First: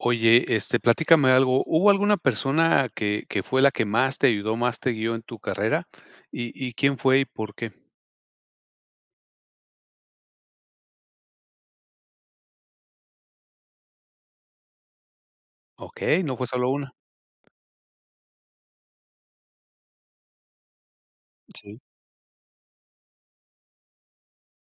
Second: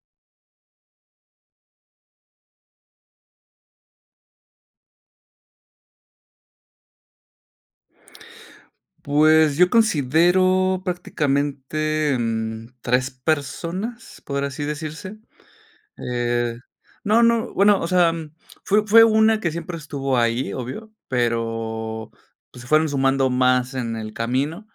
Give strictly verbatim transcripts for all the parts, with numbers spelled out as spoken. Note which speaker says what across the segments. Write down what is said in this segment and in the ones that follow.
Speaker 1: Oye, este, platícame algo, ¿hubo alguna persona que que fue la que más te ayudó, más te guio en tu carrera? ¿Y y quién fue, y por qué?
Speaker 2: Pues yo considero prácticamente, mm, tres personas, por así decirse.
Speaker 1: Okey, no fue
Speaker 2: Eh,
Speaker 1: solo una.
Speaker 2: no, no, bueno, o sea, fue fue una que siempre estuvo ahí, obvio,
Speaker 1: Sí.
Speaker 2: pero, pues se fueron sumando más en el camino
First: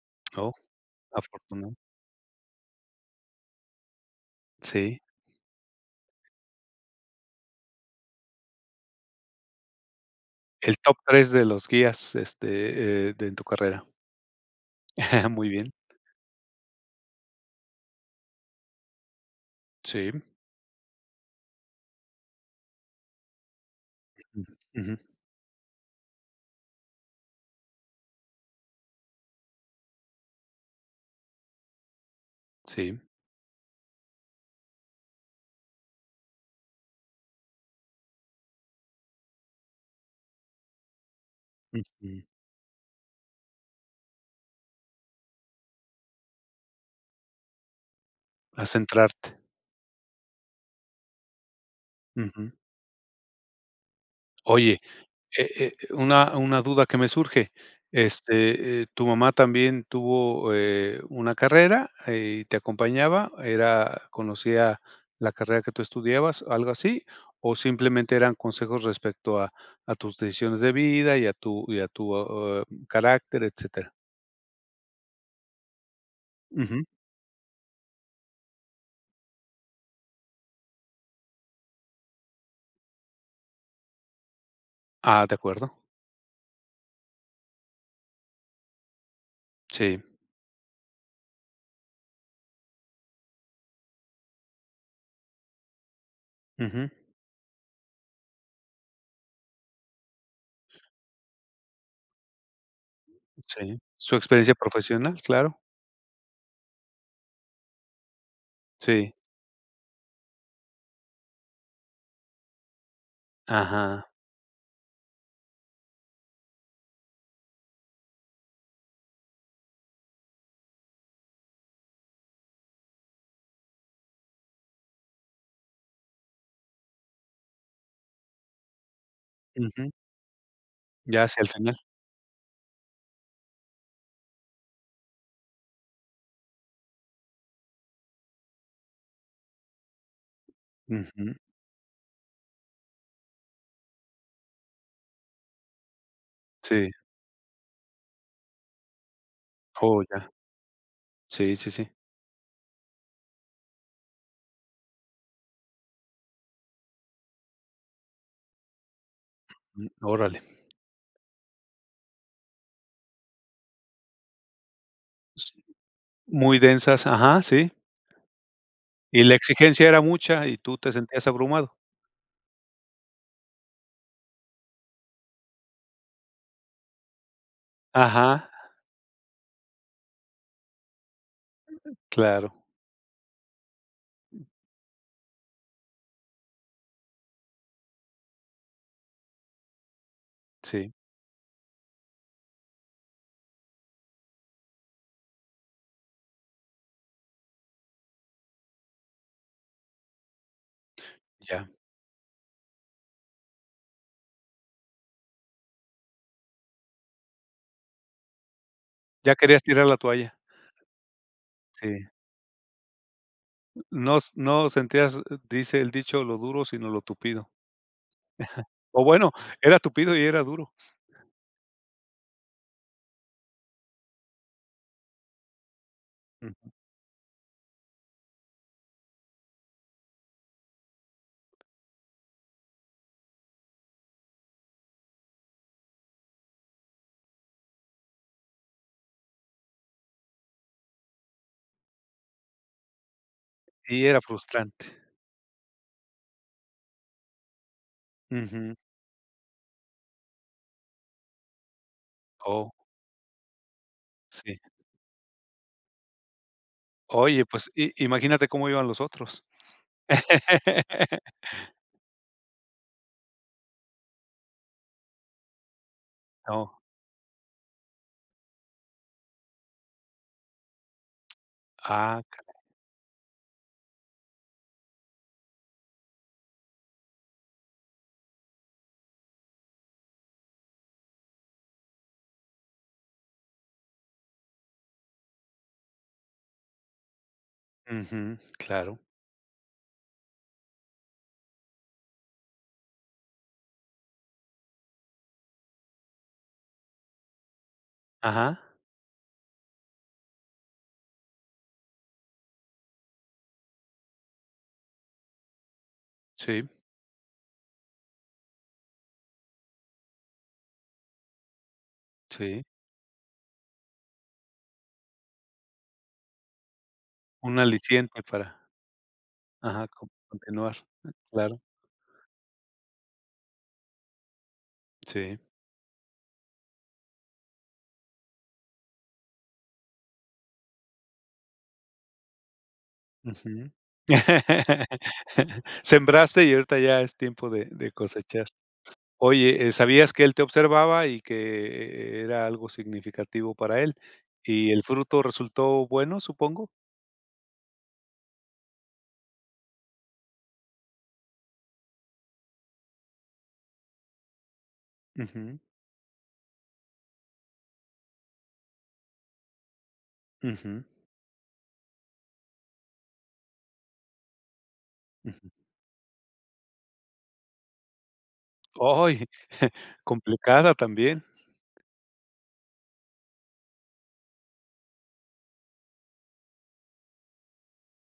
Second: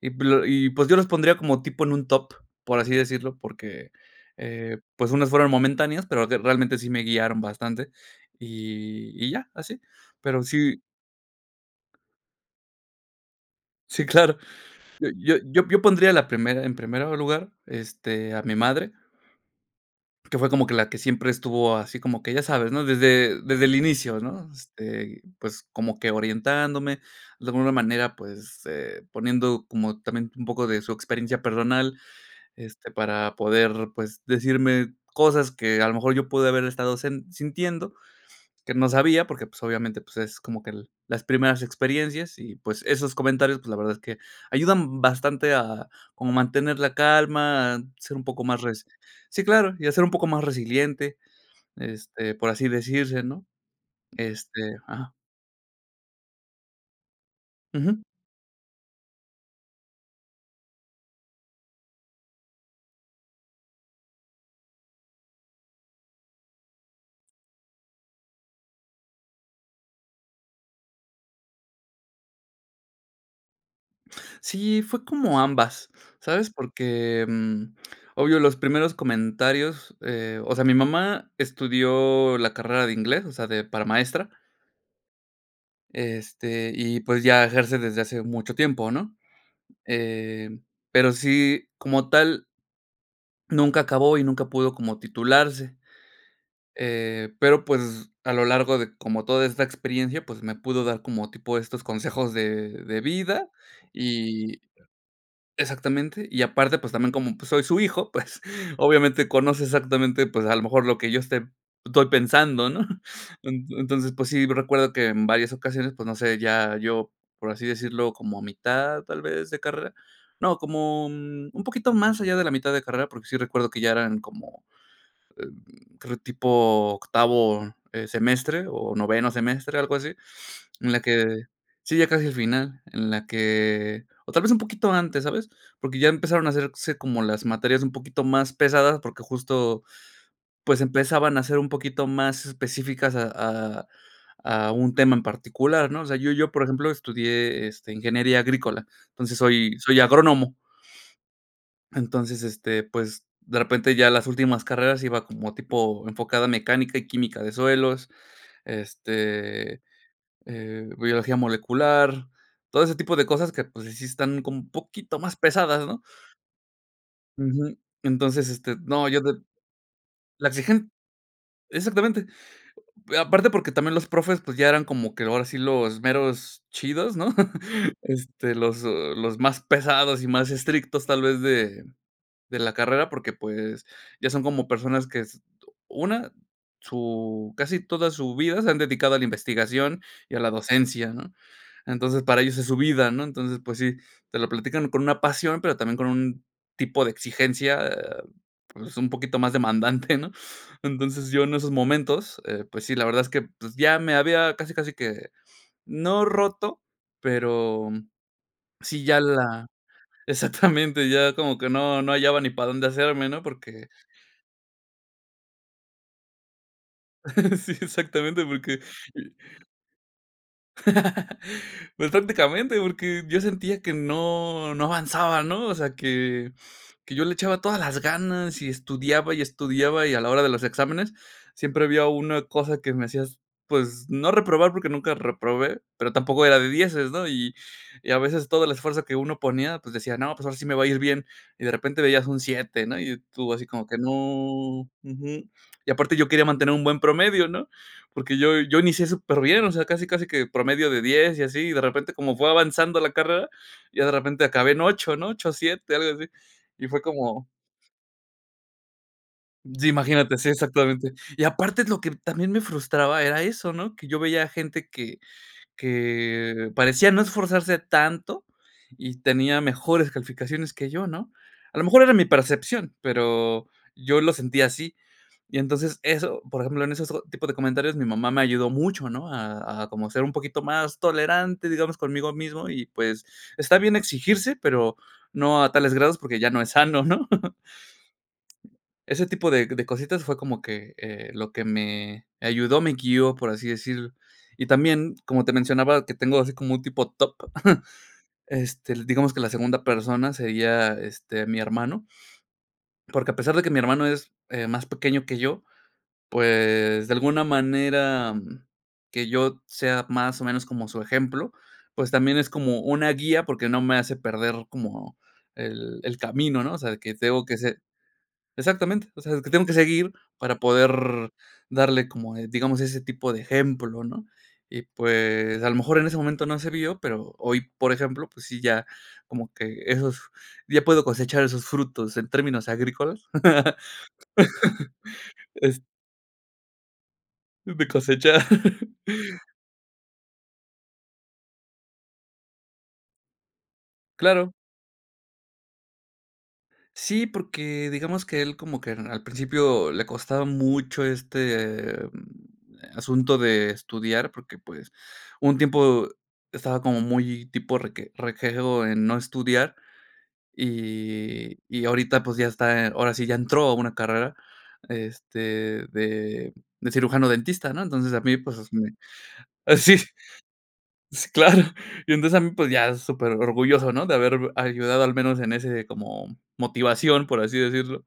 Speaker 2: Y p l
Speaker 1: Oh,
Speaker 2: y, pues yo los pondría como
Speaker 1: afortuna
Speaker 2: tipo en un top, por así decirlo, porque, eh,
Speaker 1: Sí.
Speaker 2: pues unas fueron momentáneas, pero de realmente sí me guiaron bastante. Y y ya, así. Pero
Speaker 1: El
Speaker 2: sí.
Speaker 1: top tres de los guías, este, eh, de en tu carrera.
Speaker 2: Sí, claro. Eh, yo
Speaker 1: Muy bien.
Speaker 2: yo yo pondría la primera en primer lugar, este, a mi madre
Speaker 1: Sí.
Speaker 2: que fue como que la que siempre estuvo así como que ya sabes, ¿no? Desde desde el inicio,
Speaker 1: Mm,
Speaker 2: ¿no?
Speaker 1: ujú.
Speaker 2: Este, pues como que orientándome, de alguna manera pues, eh, poniendo como también un poco de su experiencia personal, este,
Speaker 1: Sí.
Speaker 2: para poder pues decirme cosas que a lo mejor yo pude haber estado hacie sintiendo, que no sabía porque pues obviamente pues es como que el las primeras
Speaker 1: Ujú.
Speaker 2: experiencias y pues esos comentarios pues la verdad es que ayudan bastante a, como mantener la calma, a ser un poco más
Speaker 1: A
Speaker 2: resi
Speaker 1: centrarte.
Speaker 2: sí claro y a ser un poco más resiliente, este, por
Speaker 1: Ujú.
Speaker 2: así decirse, ¿no? Este.
Speaker 1: Oye,
Speaker 2: Ajá.
Speaker 1: eh eh, una una duda que me surge,
Speaker 2: Ujú.
Speaker 1: este, eh, ¿tu mamá también tuvo eh, una carrera eh, y te acompañaba? ¿Era conocía la carrera que tú estudiabas, algo así? ¿O simplemente eran consejos respecto a a tus decisiones de vida y a tu y a tu oh, eh, carácter, etcétera?
Speaker 2: Sí, fue como ambas, ¿sabes?
Speaker 1: Ujú.
Speaker 2: Porque, mm, obvio, los primeros comentarios, eh, o sea, mi mamá estudió la carrera de inglés, o sea, de para maestra.
Speaker 1: Ah, de acuerdo.
Speaker 2: Este, y pues ya ejerce desde hace mucho tiempo, ¿no?,
Speaker 1: Sí.
Speaker 2: em, pero sí, como tal nunca acabó y nunca pudo como titularse,
Speaker 1: Ujú.
Speaker 2: eh, pero, pues a lo largo de como toda esta experiencia, pues me pudo dar como tipo estos consejos de de vida
Speaker 1: Sí, su experiencia
Speaker 2: y
Speaker 1: profesional, claro.
Speaker 2: exactamente, y aparte, pues también como pues soy su hijo, pues
Speaker 1: Sí.
Speaker 2: obviamente conoce exactamente, pues a lo mejor lo que yo esté estoy pensando, ¿no?,
Speaker 1: Ajá.
Speaker 2: entonces, pues sí, recuerdo que en varias ocasiones, pues, no sé, ya yo, por así decirlo, como mitad tal vez de carrera, no, como un poquito más allá de la mitad de carrera, porque sí recuerdo que ya eran como, eh, creo, tipo octavo, eh, semestre o noveno semestre,
Speaker 1: Ujú.
Speaker 2: algo así, en la
Speaker 1: Ya hacia
Speaker 2: que,
Speaker 1: el final.
Speaker 2: sí, ya casi al final, en la que, o tal vez un poquito antes, ¿sabes?, porque ya empezaron a hacerse como las materias un poquito más pesadas, porque justo, pues
Speaker 1: Ujú.
Speaker 2: empezaban a ser un poquito más específicas a a a un tema en particular, ¿no?, o sea, yo yo, por ejemplo,
Speaker 1: Sí.
Speaker 2: estudié, este, ingeniería agrícola, entonces, soy soy
Speaker 1: Oh ya.
Speaker 2: agrónomo.
Speaker 1: Sí, sí, sí.
Speaker 2: Entonces, este, pues, de repente ya las últimas carreras iba como tipo enfocada a mecánica y química de suelos, este,
Speaker 1: Mm, órale.
Speaker 2: eh, biología molecular, todo ese tipo de cosas que, pues, sí sí están como un poquito más
Speaker 1: S
Speaker 2: pesadas, ¿no?
Speaker 1: muy densas, ajá, sí.
Speaker 2: Ujú, entonces, este, no, yo
Speaker 1: Y la
Speaker 2: de
Speaker 1: exigencia era mucha
Speaker 2: la
Speaker 1: y tú te
Speaker 2: exigen
Speaker 1: sentías abrumado.
Speaker 2: exactamente. Eh, aparte porque también los profes, pues ya eran como que ahora sí los meros chidos, ¿no?,
Speaker 1: Ajá.
Speaker 2: este, los los más pesados y más estrictos, tal vez de, de
Speaker 1: Claro.
Speaker 2: la carrera, porque, pues, ya son como personas que s una, su casi toda su vida se han dedicado a la investigación y a la
Speaker 1: Sí.
Speaker 2: docencia, ¿no?, entonces, para ellos es su vida, ¿no?, entonces, pues sí, te lo platican con una pasión, pero también con un tipo de exigencia, eh, pues un poquito más demandante, ¿no?, entonces, yo en esos
Speaker 1: Ya.
Speaker 2: momentos, eh, pues sí, la verdad es que, pues ya me había casi, casi que, no roto, pero sí ya
Speaker 1: Ya querías
Speaker 2: la,
Speaker 1: tirar la toalla.
Speaker 2: exactamente, ya como que no
Speaker 1: Sí.
Speaker 2: no hallaba ni para dónde hacerme, ¿no?, porque,
Speaker 1: No s no sentías, dice el dicho lo duro sino lo tupido.
Speaker 2: sí, exactamente, porque,
Speaker 1: O
Speaker 2: eh,
Speaker 1: bueno, era tupido y era duro.
Speaker 2: pues prácticamente porque yo sentía que no, no avanzaba, ¿no?, o sea que,
Speaker 1: Ujú.
Speaker 2: que yo le echaba todas las ganas y estudiaba y estudiaba y a la hora de los exámenes siempre había una cosa que me hacía s pues no reprobar porque nunca reprobé, pero tampoco era de dieces, ¿no?, y y a veces todo el esfuerzo que uno ponía, pues decía: "No, pues ahora sí me va a ir bien.", y de repente veías un siete, ¿no?, y tú así como que
Speaker 1: Y
Speaker 2: "no",
Speaker 1: era frustrante.
Speaker 2: ujú, y aparte yo quería mantener un buen promedio, ¿no?, porque yo
Speaker 1: Ujú.
Speaker 2: yo inicié superbién, o sea, casi casi que promedio de diez y así, y de repente como fue
Speaker 1: Oh.
Speaker 2: avanzando la carrera, ya de repente
Speaker 1: Sí.
Speaker 2: acabé en ocho, ¿no? ocho, siete algo así, y fue
Speaker 1: Oye
Speaker 2: como,
Speaker 1: pues i imagínate cómo iban los otros.
Speaker 2: Sí, imagínate, sí, exactamente, y aparte es lo que también me frustraba era eso, ¿no?, que yo veía gente que que
Speaker 1: Oh.
Speaker 2: parecía no esforzarse tanto y tenía mejores calificaciones que yo, ¿no?, a lo mejor era
Speaker 1: Ah
Speaker 2: mi
Speaker 1: caray.
Speaker 2: percepción, pero yo lo sentía así, y entonces eso, por ejemplo, en esos tipo de comentarios mi mamá me ayudó mucho, ¿no?, a a como ser un poquito más tolerante, digamos, conmigo mismo y pues está bien exigirse, pero no a tales grados porque ya no es sano, ¿no?
Speaker 1: Ujú, claro.
Speaker 2: Ese tipo de c de cositas fue como que, eh, lo que me ayudó, me guió, por así decir, y también, como te mencionaba, que tengo así como un tipo TOC,
Speaker 1: Ajá.
Speaker 2: este, l digamos que la segunda persona sería, este, mi hermano, porque a pesar de que mi hermano es, eh, más pequeño que yo,
Speaker 1: Sí.
Speaker 2: pues, de alguna manera que yo t sea más o menos como su ejemplo, pues también es
Speaker 1: Sí.
Speaker 2: como una guía, porque no me hace perder como el el camino, ¿no?, o sea, de que tengo que
Speaker 1: Un
Speaker 2: ser
Speaker 1: aliciente para,
Speaker 2: exactamente, o sea, que tengo que
Speaker 1: Ajá, con
Speaker 2: seguir para
Speaker 1: continuar.
Speaker 2: poder
Speaker 1: Claro.
Speaker 2: darle como, digamos, ese tipo de ejemplo, ¿no?, y,
Speaker 1: Sí.
Speaker 2: pues, a lo mejor en ese momento no se vio, pero hoy, por ejemplo, pues sí, ya como que esos, ya puedo cosechar esos frutos en términos agrícolas,
Speaker 1: Ujú.
Speaker 2: es
Speaker 1: Sembraste y ahorita ya es tiempo de
Speaker 2: De
Speaker 1: de
Speaker 2: cosechar.
Speaker 1: cosechar. Oye, eh, sabías que él te observaba y que e e era algo significativo para él,
Speaker 2: Claro.
Speaker 1: ¿y el fruto resultó bueno, supongo?
Speaker 2: Sí, porque digamos que él como que en al principio le costaba mucho este asunto de estudiar porque, pues, hubo un
Speaker 1: Ujú.
Speaker 2: tiempo estaba como muy tipo reque rejego en no estudiar
Speaker 1: Ujú.
Speaker 2: y, y ahorita, pues, ya está, en ahora sí, ya entró a una carrera,
Speaker 1: Ujú.
Speaker 2: este, de de cirujano dentista, ¿no?, entonces, a mí, pues, me
Speaker 1: Ay,
Speaker 2: ah sí,
Speaker 1: complicada también.
Speaker 2: Sí claro, y entonces, a mí, pues, ya superorgulloso, ¿no?, de haber ayudado al menos en ese como motivación, por así decirlo,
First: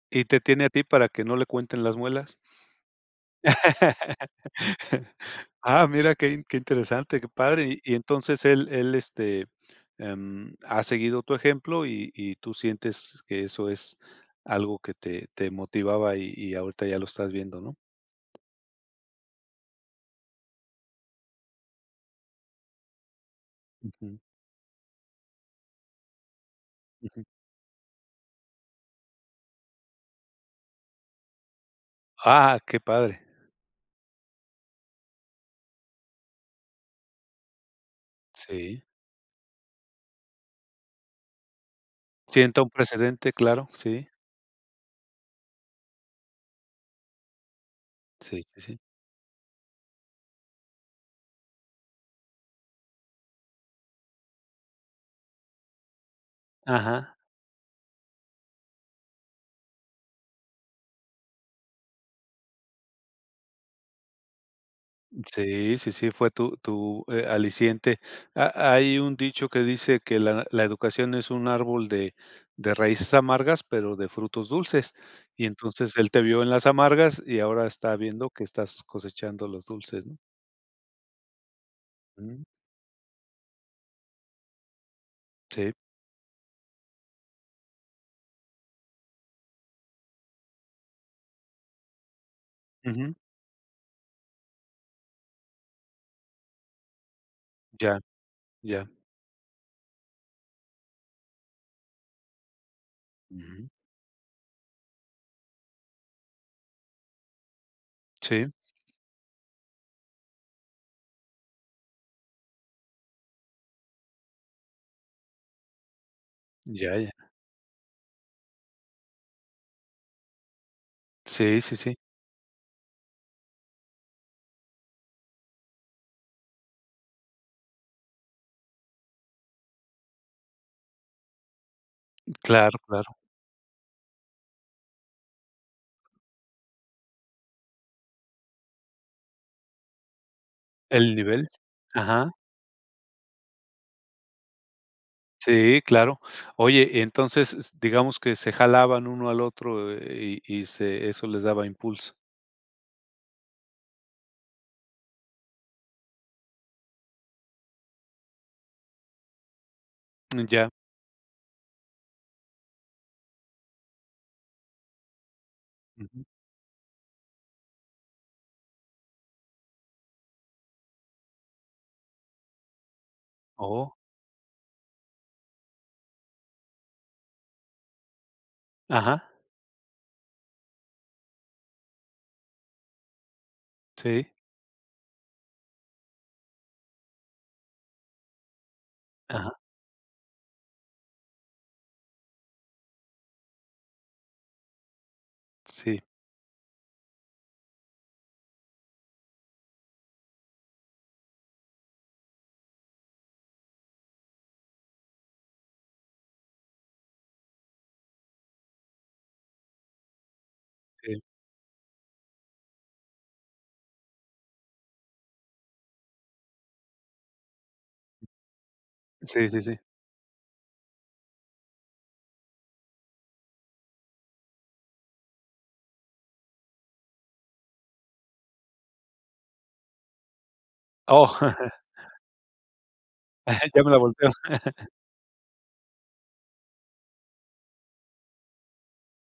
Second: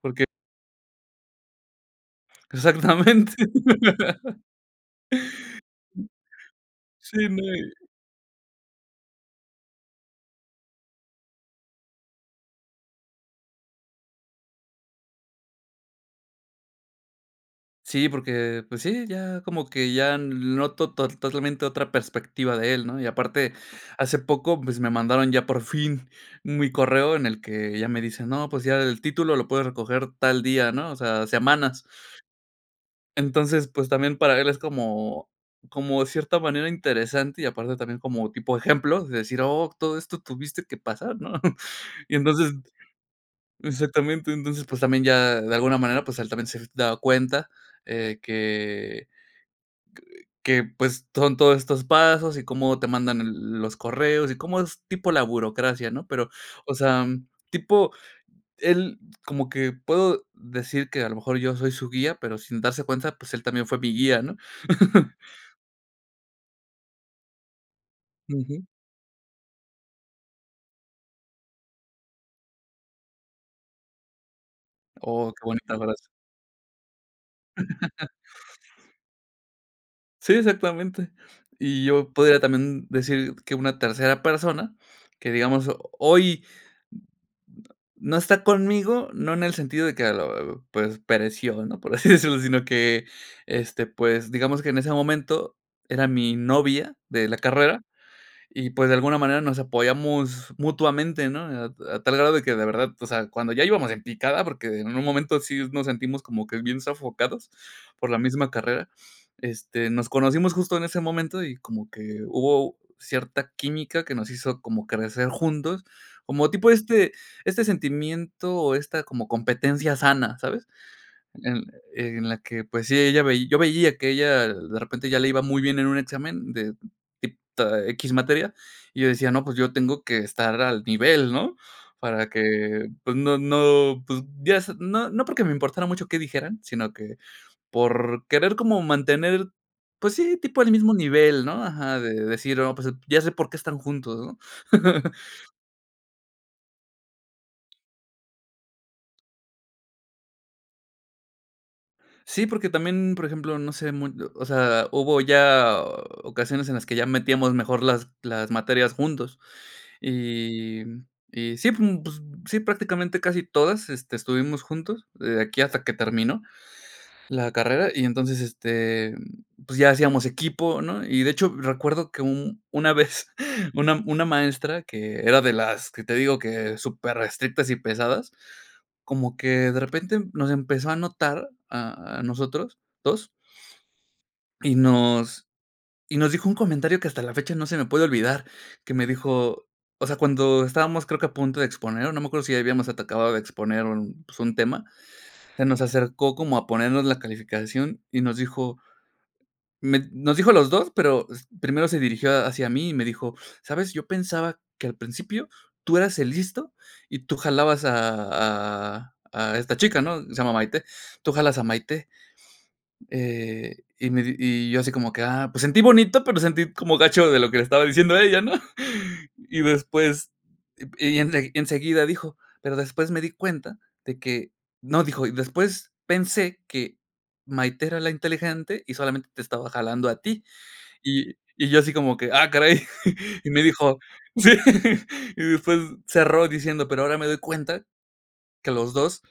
Speaker 2: porque
Speaker 1: ¿Y te tiene a ti para que no le cuenten las muelas?
Speaker 2: Exactamente.
Speaker 1: Ah, mira qué in qué interesante,
Speaker 2: Sí,
Speaker 1: qué
Speaker 2: no, y
Speaker 1: padre, y y entonces él él, este, em, ha seguido tu ejemplo y y tú sientes que eso es algo que te te motivaba y y ahorita ya lo estás viendo, ¿no?
Speaker 2: Sí, porque, pues sí, ya como que ya lo noto tol totalmente otra perspectiva de él, ¿no?, y aparte, hace
Speaker 1: Ujú.
Speaker 2: poco, pues me mandaron ya por fin mi correo
Speaker 1: Ujú.
Speaker 2: en el que ya me dicen, no, pues ya el título lo puedes recoger tal día, ¿no?, o sea, semanas.
Speaker 1: Ah, qué padre.
Speaker 2: Entonces, pues también para él es como, como de cierta manera interesante y aparte también como tipo
Speaker 1: Sí.
Speaker 2: ejemplo de decir: "Oh, todo esto tuviste que pasar.", ¿no?, y entonces,
Speaker 1: Sienta un precedente, claro, sí.
Speaker 2: exactamente, entonces, pues también ya de alguna manera, pues él también se ha dado cuenta, eh,
Speaker 1: Sí, sí, sí.
Speaker 2: que que, pues, son todos estos pasos y cómo te mandan e los correos y cómo es tipo la burocracia, ¿no?, pero, o sea,
Speaker 1: Ajá.
Speaker 2: tipo él como que puedo decir que a lo mejor yo soy su guía, pero sin darse cuenta, pues él también fue mi guía, ¿no?
Speaker 1: Sí, sí, sí fue tu tu, eh, aliciente.
Speaker 2: Ujú.
Speaker 1: Ha hay un dicho que dice que la la educación es un árbol de de raíces amargas, pero de frutos dulces,
Speaker 2: Oh, qué
Speaker 1: y
Speaker 2: bonita frase.
Speaker 1: entonces él te vio en las amargas y ahora está viendo que estás cosechando los dulces, ¿no?
Speaker 2: Sí, exactamente. Y yo podría
Speaker 1: Mm.
Speaker 2: también decir que una tercera persona, que digamos
Speaker 1: Sí.
Speaker 2: hoy n no está conmigo, no en el sentido de que, pues, pereció, ¿no?, por así decirlo, sino que,
Speaker 1: Ujú.
Speaker 2: este, pues, digamos que en ese momento era mi novia de la carrera,
Speaker 1: Ya,
Speaker 2: y,
Speaker 1: ya.
Speaker 2: pues, de alguna manera nos apoyamos mutuamente, ¿no?, a a tal grado de que de verdad, o sea, cuando ya
Speaker 1: Ujú.
Speaker 2: íbamos en picada, porque en un momento sí s nos sentimos como que bien sofocados por la
Speaker 1: Sí.
Speaker 2: misma carrera, este, nos conocimos justo en ese momento y como que hubo cierta química que nos hizo como crecer juntos, como tipo
Speaker 1: Ya,
Speaker 2: este
Speaker 1: ya.
Speaker 2: este sentimiento o esta como competencia sana, ¿sabes?,
Speaker 1: Sí,
Speaker 2: en
Speaker 1: sí, sí.
Speaker 2: en la que, pues sí, ella veí yo veía que ella de repente ya le iba muy bien en un examen de tip eh, equis materia, y yo decía: "No, pues yo tengo que estar al nivel.", ¿no?, para
Speaker 1: Claro,
Speaker 2: que,
Speaker 1: claro.
Speaker 2: pues no no, pues, ya s no no porque me importara mucho qué dijeran, sino que por querer como mantener, pues sí, tipo el mismo
Speaker 1: ¿El
Speaker 2: nivel,
Speaker 1: nivel?
Speaker 2: ¿no?, ajá, de
Speaker 1: Ajá.
Speaker 2: decir: "Oh, pues ya sé por qué están juntos", ¿no?
Speaker 1: Sí, claro. Oye, entonces s digamos que se jalaban uno al otro e y y se eso les daba impulso.
Speaker 2: Sí, porque también, por ejemplo, no sé, mu o sea, hubo ya ocasiones en las que ya metíamos mejor las las materias juntos,
Speaker 1: Mm. Ya.
Speaker 2: y y sí, pues n pues sí, prácticamente casi todas, este, estuvimos juntos de aquí hasta que
Speaker 1: Ujú.
Speaker 2: terminó la carrera y entonces, este, pues ya hacíamos equipo, ¿no, y de hecho, recuerdo que u una vez
Speaker 1: Oh.
Speaker 2: una una maestra que era de las que te digo que superestrictas y pesadas,
Speaker 1: Ajá.
Speaker 2: como que de repente nos empezó a notar a a nosotros dos.
Speaker 1: Sí.
Speaker 2: Y nos y nos dijo un comentario que hasta la fecha no se me puede olvidar, que me
Speaker 1: Ajá.
Speaker 2: dijo, o sea, cuando estábamos creo que a punto de exponer, o no me acuerdo si habíamos atacado de exponer un, pues, un tema, se nos
Speaker 1: Sí.
Speaker 2: acercó como a ponernos la calificación y nos dijo, me nos dijo a los dos, pero s primero se dirigió hacia mí y me dijo: "¿Sabes?, yo pensaba que al principio tú eras el listo y tú jalabas a a a esta chica.", ¿no?, se llama Maite,
Speaker 1: Sí.
Speaker 2: "Tú jalas a Maité". Eh, y me di y yo así como que, "ah", pues sentí bonito, pero sentí como gacho de lo que le estaba diciendo a ella, ¿no?,
Speaker 1: Sí, sí,
Speaker 2: y
Speaker 1: sí.
Speaker 2: después y ense y enseguida dijo: "Pero después me di cuenta de que". No, dijo: "y después pensé que Maité era la inteligente y solamente te estaba jalando a ti." Y
Speaker 1: Oh.
Speaker 2: y yo así como que: "¡ah caray!" Y me
Speaker 1: Ya me la
Speaker 2: dijo
Speaker 1: volteó.
Speaker 2: sí. Y después cerró diciendo: "Pero ahora me doy cuenta que los dos,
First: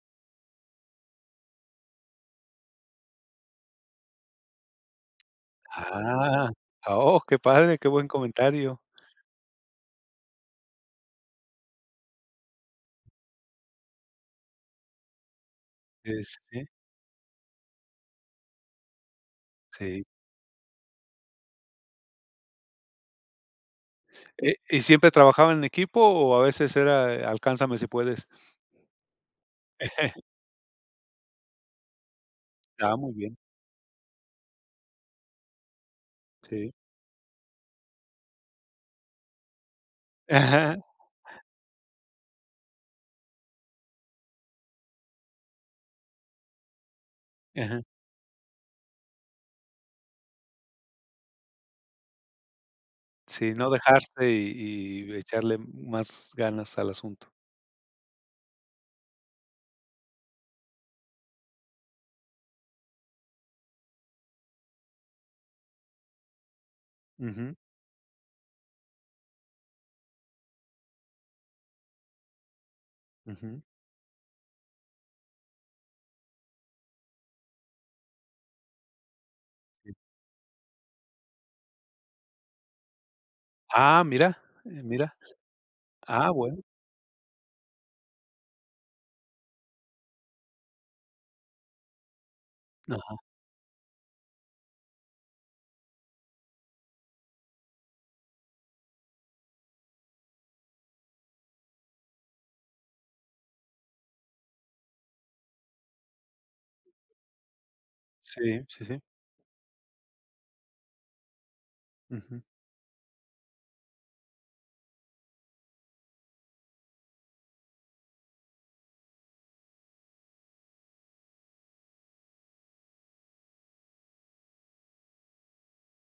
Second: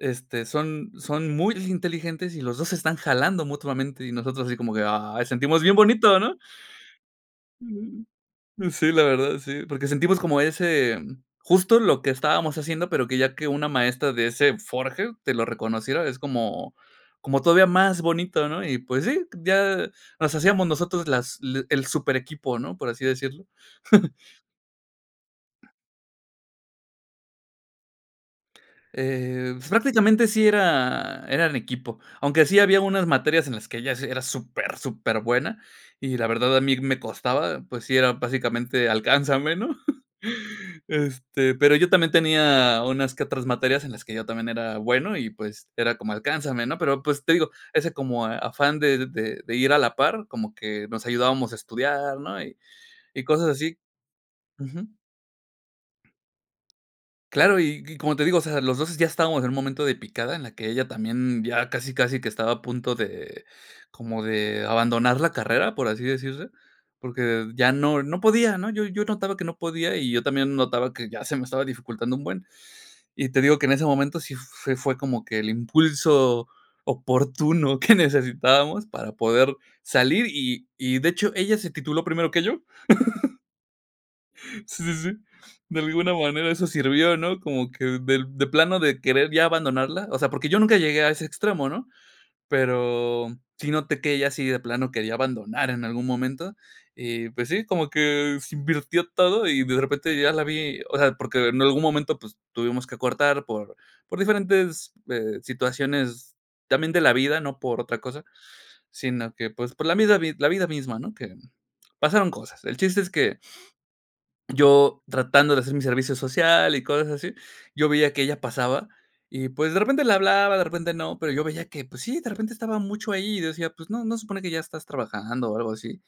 Speaker 2: este, son son muy inteligentes y los dos se están jalando mutuamente". Y nosotros así como que, "ay", sentimos bien bonito, ¿no?
Speaker 1: Ah. Oh, qué padre, qué
Speaker 2: Mm.
Speaker 1: buen
Speaker 2: Pues,
Speaker 1: comentario.
Speaker 2: sí, la verdad, sí, porque sentimos como ese justo lo que estábamos haciendo, pero que ya que una maestra de ese forje te lo reconociera, es
Speaker 1: Y sí.
Speaker 2: como, como todavía más bonito, ¿no?, y pues sí, ya
Speaker 1: Sí.
Speaker 2: nos hacíamos nosotros las l el súper equipo, ¿no?, por así decirlo.
Speaker 1: Eh, ¿Y siempre trabajaban en equipo o a veces era e alcánzame si puedes?
Speaker 2: Eh, prácticamente sí era, era en equipo, aunque sí había
Speaker 1: Ah,
Speaker 2: unas
Speaker 1: muy bien.
Speaker 2: materias en las que ella s era súper, superbuena, y la verdad a
Speaker 1: Sí.
Speaker 2: mí me costaba, pues sí era básicamente "alcánzame", ¿no?, este, pero yo también tenía unas que otras materias en las que yo también era bueno y, pues era como "alcánzame", ¿no?, pero, pues te digo,
Speaker 1: Ajá.
Speaker 2: ese como afán de de de ir a la par, como que nos ayudábamos a estudiar, ¿no?, y y cosas
Speaker 1: Sí, no
Speaker 2: así.
Speaker 1: dejarse
Speaker 2: Ujú.
Speaker 1: y y echarle más ganas al asunto.
Speaker 2: Claro y y como te digo, o sea, los dos ya estábamos en un momento de picada en la que ella también ya casi, casi que estaba a punto de, como de abandonar la carrera, por así decirse, porque
Speaker 1: Ujú.
Speaker 2: ya no no podía, ¿no?, yo yo notaba que no podía y yo también notaba que ya se me estaba dificultando un buen, y te digo
Speaker 1: Ujú.
Speaker 2: que en ese momento sí fue fue como que el impulso oportuno que necesitábamos para poder
Speaker 1: [unintelligible]
Speaker 2: salir, y y, de hecho, ella se tituló primero que yo.
Speaker 1: Ah, mira, eh,
Speaker 2: Sí, sí, sí,
Speaker 1: mira.
Speaker 2: de alguna
Speaker 1: Ah,
Speaker 2: manera
Speaker 1: bueno.
Speaker 2: eso sirvió, ¿no?, como que del de plano de querer ya abandonarla, o sea, porque yo nunca llegué a ese extremo, ¿no?,
Speaker 1: Ajá,
Speaker 2: pero sí noté que ella sí de plano quería abandonar en algún momento, y pues sí, como que se invirtió todo y de repente ya la vi, o sea, porque en algún momento, pues tuvimos que cortar por por diferentes, eh, situaciones también de la vida, no por otra cosa,
Speaker 1: Sí, sí, sí.
Speaker 2: sino que, pues, por la misma la vid la vida misma, ¿no?, que, pasaron
Speaker 1: Ujú.
Speaker 2: cosas, el chiste es que. Yo tratando de hacer mi servicio social y cosas así, yo veía que ella pasaba y, pues, de repente le hablaba, de repente no, pero yo veía que, pues, sí, de repente estaba mucho ahí y decía, pues: "No, ¿no se supone que ya estás trabajando o algo así?",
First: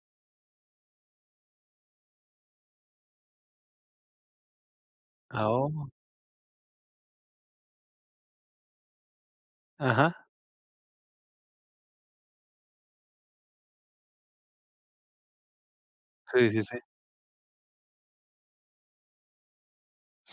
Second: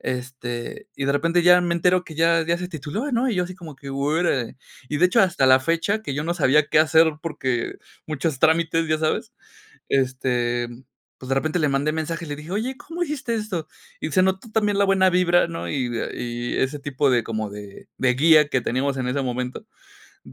Speaker 2: este, y de repente ya me entero que ya ya se tituló, ¿no?, y yo así como que: "Órale", y de hecho, hasta
Speaker 1: Ah,
Speaker 2: la
Speaker 1: oh.
Speaker 2: fecha que yo no sabía qué hacer porque muchos trámites, ¿ya sabes?,
Speaker 1: Ajá.
Speaker 2: este, pues de repente le mandé mensaje y le dije: "Oye, ¿cómo hiciste esto?", y se notó también la buena vibra, ¿no?, y de
Speaker 1: Sí,
Speaker 2: y
Speaker 1: sí, sí.
Speaker 2: ese tipo de como de de guía que teníamos en ese momento,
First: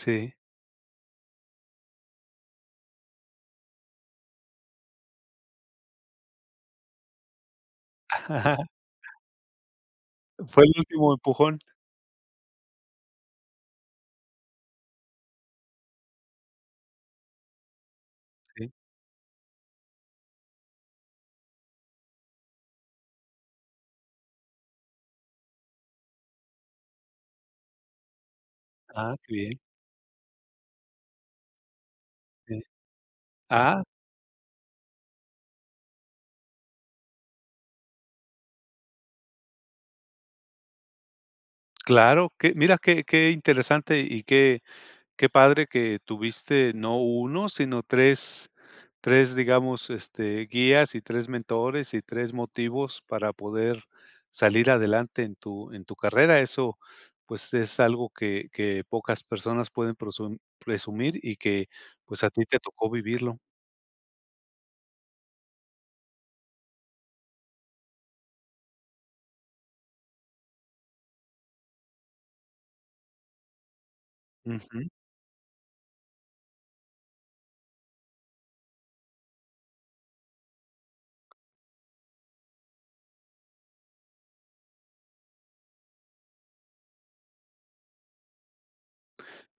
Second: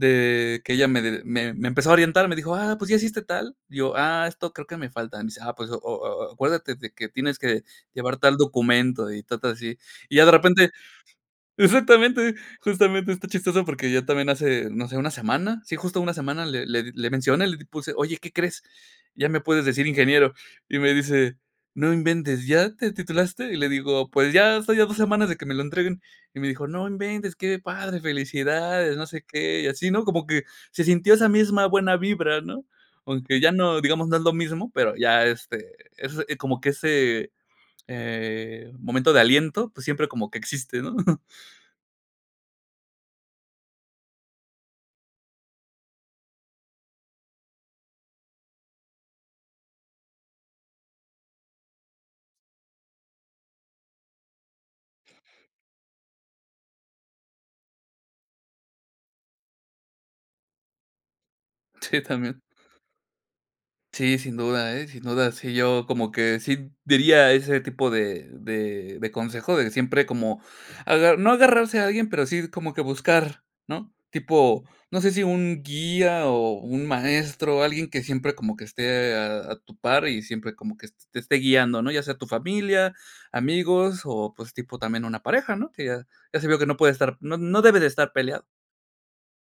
Speaker 1: Sí.
Speaker 2: que ella me d me me empezó a orientar, me dijo: "Ah, ¿pues ya hiciste tal?", y yo: "Ah, esto creo que me falta.", me dice: "Ah, pues o o a acuérdate de que tienes que llevar al documento.", y cosas así. Y ya de
Speaker 1: Fue
Speaker 2: repente
Speaker 1: el último empujón.
Speaker 2: exactamente, justamente está chistoso porque ya también hace, no sé, una semana, sí, justo una semana le le di le mencioné y le puse: "Oye, ¿qué crees?,
Speaker 1: Sí.
Speaker 2: ya me puedes decir ingeniero". Y me dice: "No inventes, ¿ya te titulaste?" Y le digo: "Pues ya estoy a dos semanas de que me lo entreguen". Y me dijo: "No inventes, qué padre, felicidades.", no
Speaker 1: Ah
Speaker 2: sé
Speaker 1: qué bien.
Speaker 2: qué, y así, ¿no?, como que se sintió esa misma buena vibra,
Speaker 1: Sí.
Speaker 2: ¿no?, aunque ya no,
Speaker 1: Ah.
Speaker 2: digamos, no es lo mismo, pero ya, este, es como que ese, eh, momento de aliento, pues siempre como que existe, ¿no?
Speaker 1: Claro que, mira qué qué interesante y qué qué padre que tuviste no uno sino tres, tres digamos este guías y tres mentores y tres motivos para poder salir adelante en tu en tu carrera, eso pues es algo que que pocas personas pueden proson presumir y que
Speaker 2: Sí,
Speaker 1: pues a
Speaker 2: también.
Speaker 1: ti te tocó vivirlo.
Speaker 2: Sí, sin duda, ¿eh?, sin duda, sí, yo como que sí diría ese tipo de de de consejo de siempre como aga no agarrarse a alguien, pero sí como que buscar, ¿no?, tipo,
Speaker 1: Ujú.
Speaker 2: no sé si un guía o un maestro, alguien que siempre como que esté a a tu par y siempre como que es te esté guiando, ¿no?, ya sea tu familia, amigos o, pues, tipo también una pareja, ¿no?, que ya ya se vio que no puede estar, no no debe de estar peleado.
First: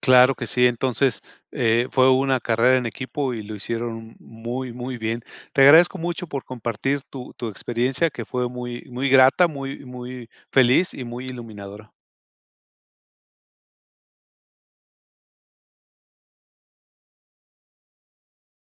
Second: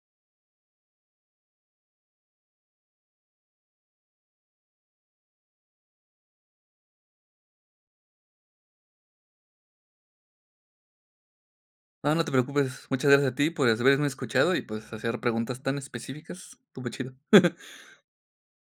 Speaker 1: Claro que sí, entonces, eh, fue una carrera en equipo y lo hicieron muy, muy bien. Te agradezco mucho por compartir tu tu experiencia, que fue muy muy grata, muy muy feliz y muy iluminadora.
Speaker 2: No, no te preocupes, muchas gracias a ti por haz haberme escuchado y, pues, hacer preguntas tan específicas. Estuvo chido.